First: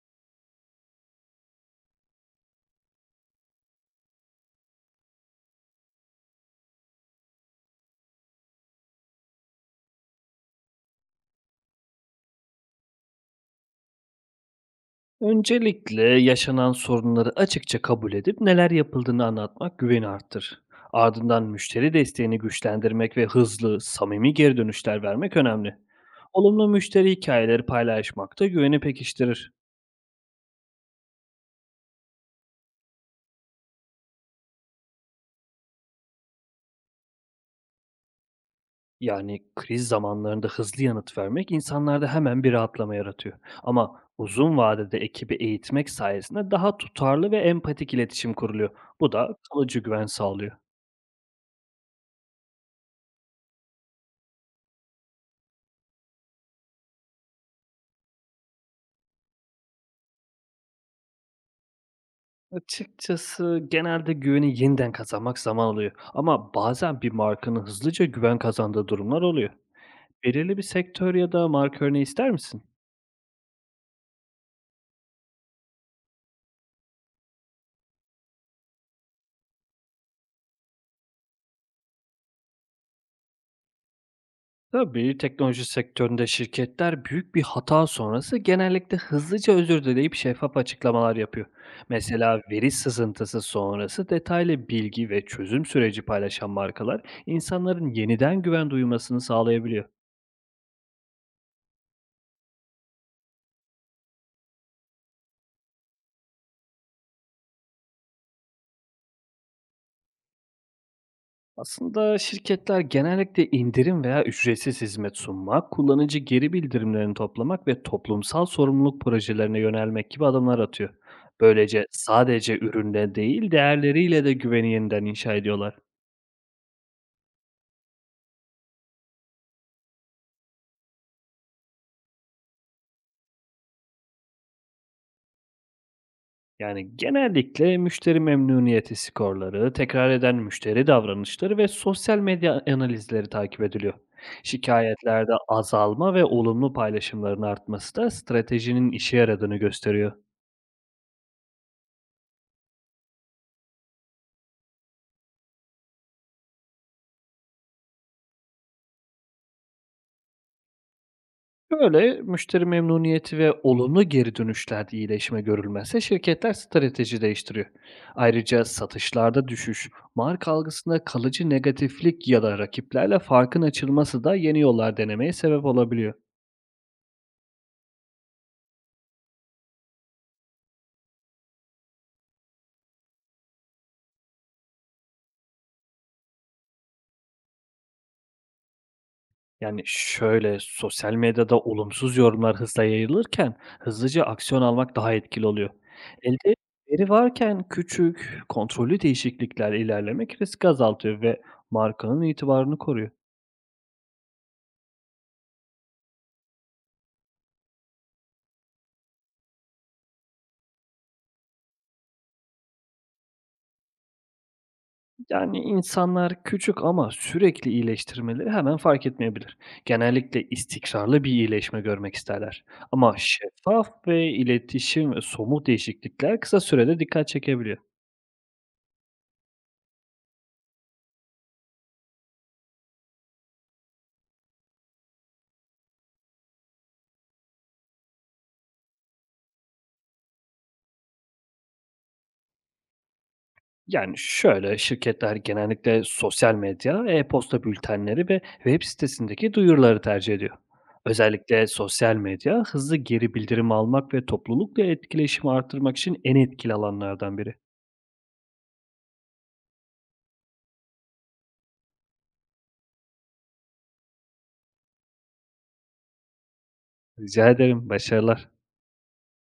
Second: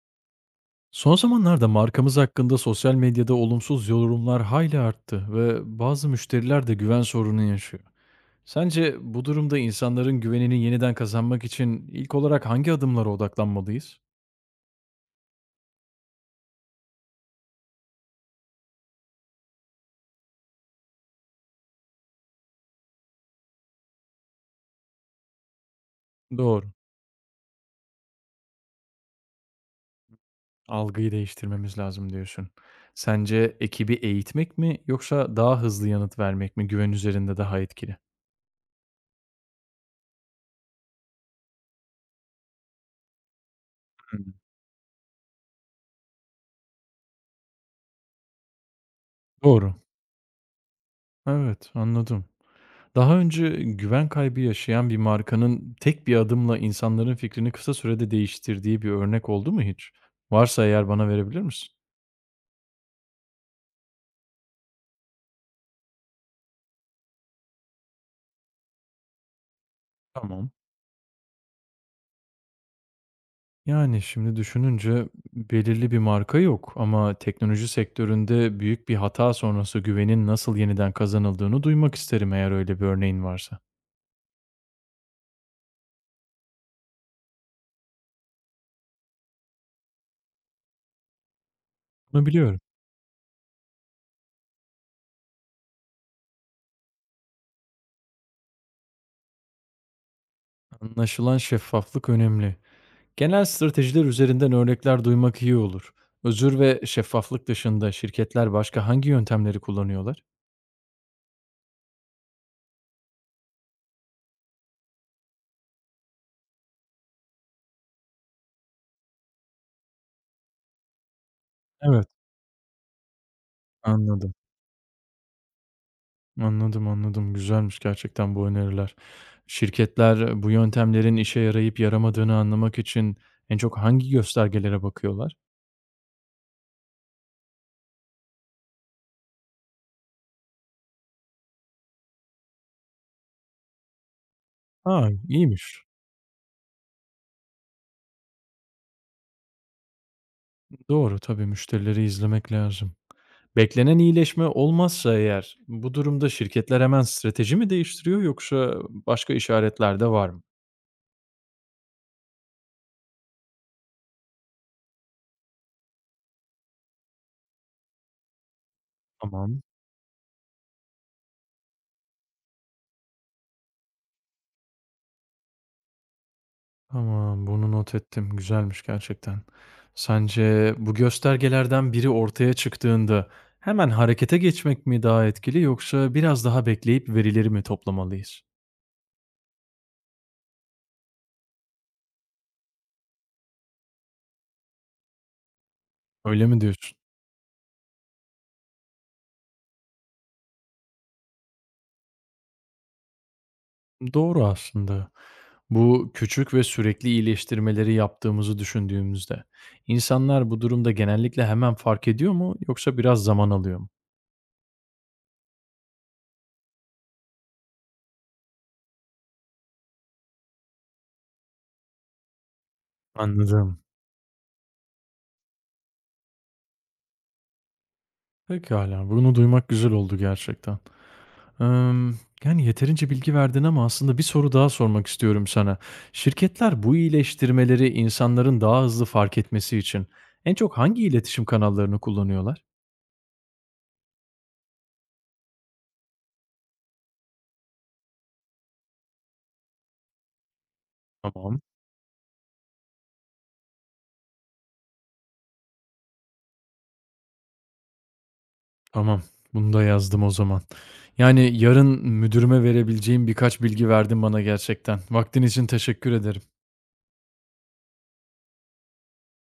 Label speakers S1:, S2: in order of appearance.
S1: Son zamanlarda markamız hakkında sosyal medyada olumsuz yorumlar hayli arttı ve bazı müşteriler de güven sorunu yaşıyor. Sence bu durumda insanların güvenini yeniden kazanmak için ilk olarak hangi adımlara odaklanmalıyız?
S2: Öncelikle yaşanan sorunları açıkça kabul edip neler yapıldığını anlatmak güveni arttır. Ardından müşteri desteğini güçlendirmek ve hızlı, samimi geri dönüşler vermek önemli.
S1: Doğru.
S2: Olumlu müşteri hikayeleri paylaşmak da güveni pekiştirir.
S1: Algıyı değiştirmemiz lazım diyorsun. Sence ekibi eğitmek mi yoksa daha hızlı yanıt vermek mi güven üzerinde daha etkili?
S2: Yani kriz zamanlarında hızlı yanıt vermek insanlarda hemen bir rahatlama yaratıyor. Ama
S1: Hmm.
S2: uzun vadede ekibi eğitmek sayesinde daha tutarlı ve empatik iletişim kuruluyor. Bu da
S1: Doğru.
S2: kalıcı güven sağlıyor.
S1: Evet, anladım. Daha önce güven kaybı yaşayan bir markanın tek bir adımla insanların fikrini kısa sürede değiştirdiği bir örnek oldu mu hiç? Varsa eğer bana verebilir misin?
S2: Açıkçası genelde güveni yeniden kazanmak zaman alıyor ama bazen bir markanın hızlıca güven kazandığı durumlar oluyor.
S1: Tamam.
S2: Belirli bir sektör ya da marka örneği ister misin?
S1: Yani şimdi düşününce belirli bir marka yok ama teknoloji sektöründe büyük bir hata sonrası güvenin nasıl yeniden kazanıldığını duymak isterim eğer öyle bir örneğin varsa.
S2: Tabii teknoloji sektöründe şirketler büyük bir hata sonrası genellikle hızlıca özür dileyip şeffaf açıklamalar yapıyor.
S1: Bunu
S2: Mesela
S1: biliyorum.
S2: veri sızıntısı sonrası detaylı bilgi ve çözüm süreci paylaşan markalar insanların yeniden güven duymasını sağlayabiliyor.
S1: Anlaşılan şeffaflık önemli. Genel stratejiler üzerinden örnekler duymak iyi olur. Özür ve şeffaflık dışında şirketler başka hangi yöntemleri kullanıyorlar?
S2: Aslında şirketler genellikle indirim veya ücretsiz hizmet sunmak, kullanıcı geri bildirimlerini toplamak ve toplumsal sorumluluk projelerine yönelmek gibi adımlar atıyor. Böylece
S1: Evet,
S2: sadece ürünle değil, değerleriyle de
S1: anladım.
S2: güveni yeniden inşa ediyorlar.
S1: Anladım, anladım. Güzelmiş gerçekten bu öneriler. Şirketler bu yöntemlerin işe yarayıp yaramadığını anlamak için en çok hangi göstergelere bakıyorlar?
S2: Yani genellikle müşteri memnuniyeti skorları, tekrar eden müşteri davranışları ve sosyal medya analizleri takip ediliyor.
S1: A,
S2: Şikayetlerde
S1: iyiymiş.
S2: azalma ve olumlu paylaşımların artması da stratejinin işe yaradığını gösteriyor.
S1: Doğru, tabii müşterileri izlemek lazım. Beklenen iyileşme olmazsa eğer, bu durumda şirketler hemen strateji mi değiştiriyor yoksa başka işaretler de var mı?
S2: Böyle müşteri memnuniyeti ve olumlu geri dönüşlerde iyileşme görülmezse şirketler strateji değiştiriyor. Ayrıca satışlarda
S1: Tamam.
S2: düşüş, marka algısında kalıcı negatiflik ya da rakiplerle farkın açılması da yeni yollar denemeye sebep olabiliyor.
S1: Tamam, bunu not ettim. Güzelmiş gerçekten. Sence bu göstergelerden biri ortaya çıktığında hemen harekete geçmek mi daha etkili yoksa biraz daha bekleyip verileri mi toplamalıyız?
S2: Yani şöyle sosyal medyada olumsuz yorumlar hızla yayılırken hızlıca aksiyon almak daha etkili oluyor.
S1: Öyle
S2: Elde
S1: mi diyorsun?
S2: veri varken küçük, kontrollü değişiklikler ilerlemek risk azaltıyor ve markanın itibarını koruyor.
S1: Doğru aslında. Bu küçük ve sürekli iyileştirmeleri yaptığımızı düşündüğümüzde insanlar bu durumda genellikle hemen fark ediyor mu yoksa biraz zaman alıyor mu?
S2: Yani insanlar küçük ama sürekli iyileştirmeleri hemen fark etmeyebilir. Genellikle istikrarlı bir iyileşme görmek isterler. Ama
S1: Anladım.
S2: şeffaf ve iletişim ve somut değişiklikler kısa sürede dikkat çekebiliyor.
S1: Pekala, bunu duymak güzel oldu gerçekten. Emm, yeterince bilgi verdin ama aslında bir soru daha sormak istiyorum sana. Şirketler bu iyileştirmeleri insanların daha hızlı fark etmesi için en çok hangi iletişim kanallarını kullanıyorlar?
S2: Yani şöyle şirketler genellikle sosyal medya, e-posta bültenleri ve web sitesindeki duyuruları tercih ediyor.
S1: Tamam.
S2: Özellikle sosyal medya hızlı geri bildirim almak ve toplulukla etkileşimi artırmak için en etkili alanlardan biri.
S1: Tamam. Bunu da yazdım o zaman. Yani, yarın müdürüme verebileceğim birkaç bilgi verdin bana gerçekten. Vaktin için teşekkür ederim.
S2: Rica ederim, başarılar.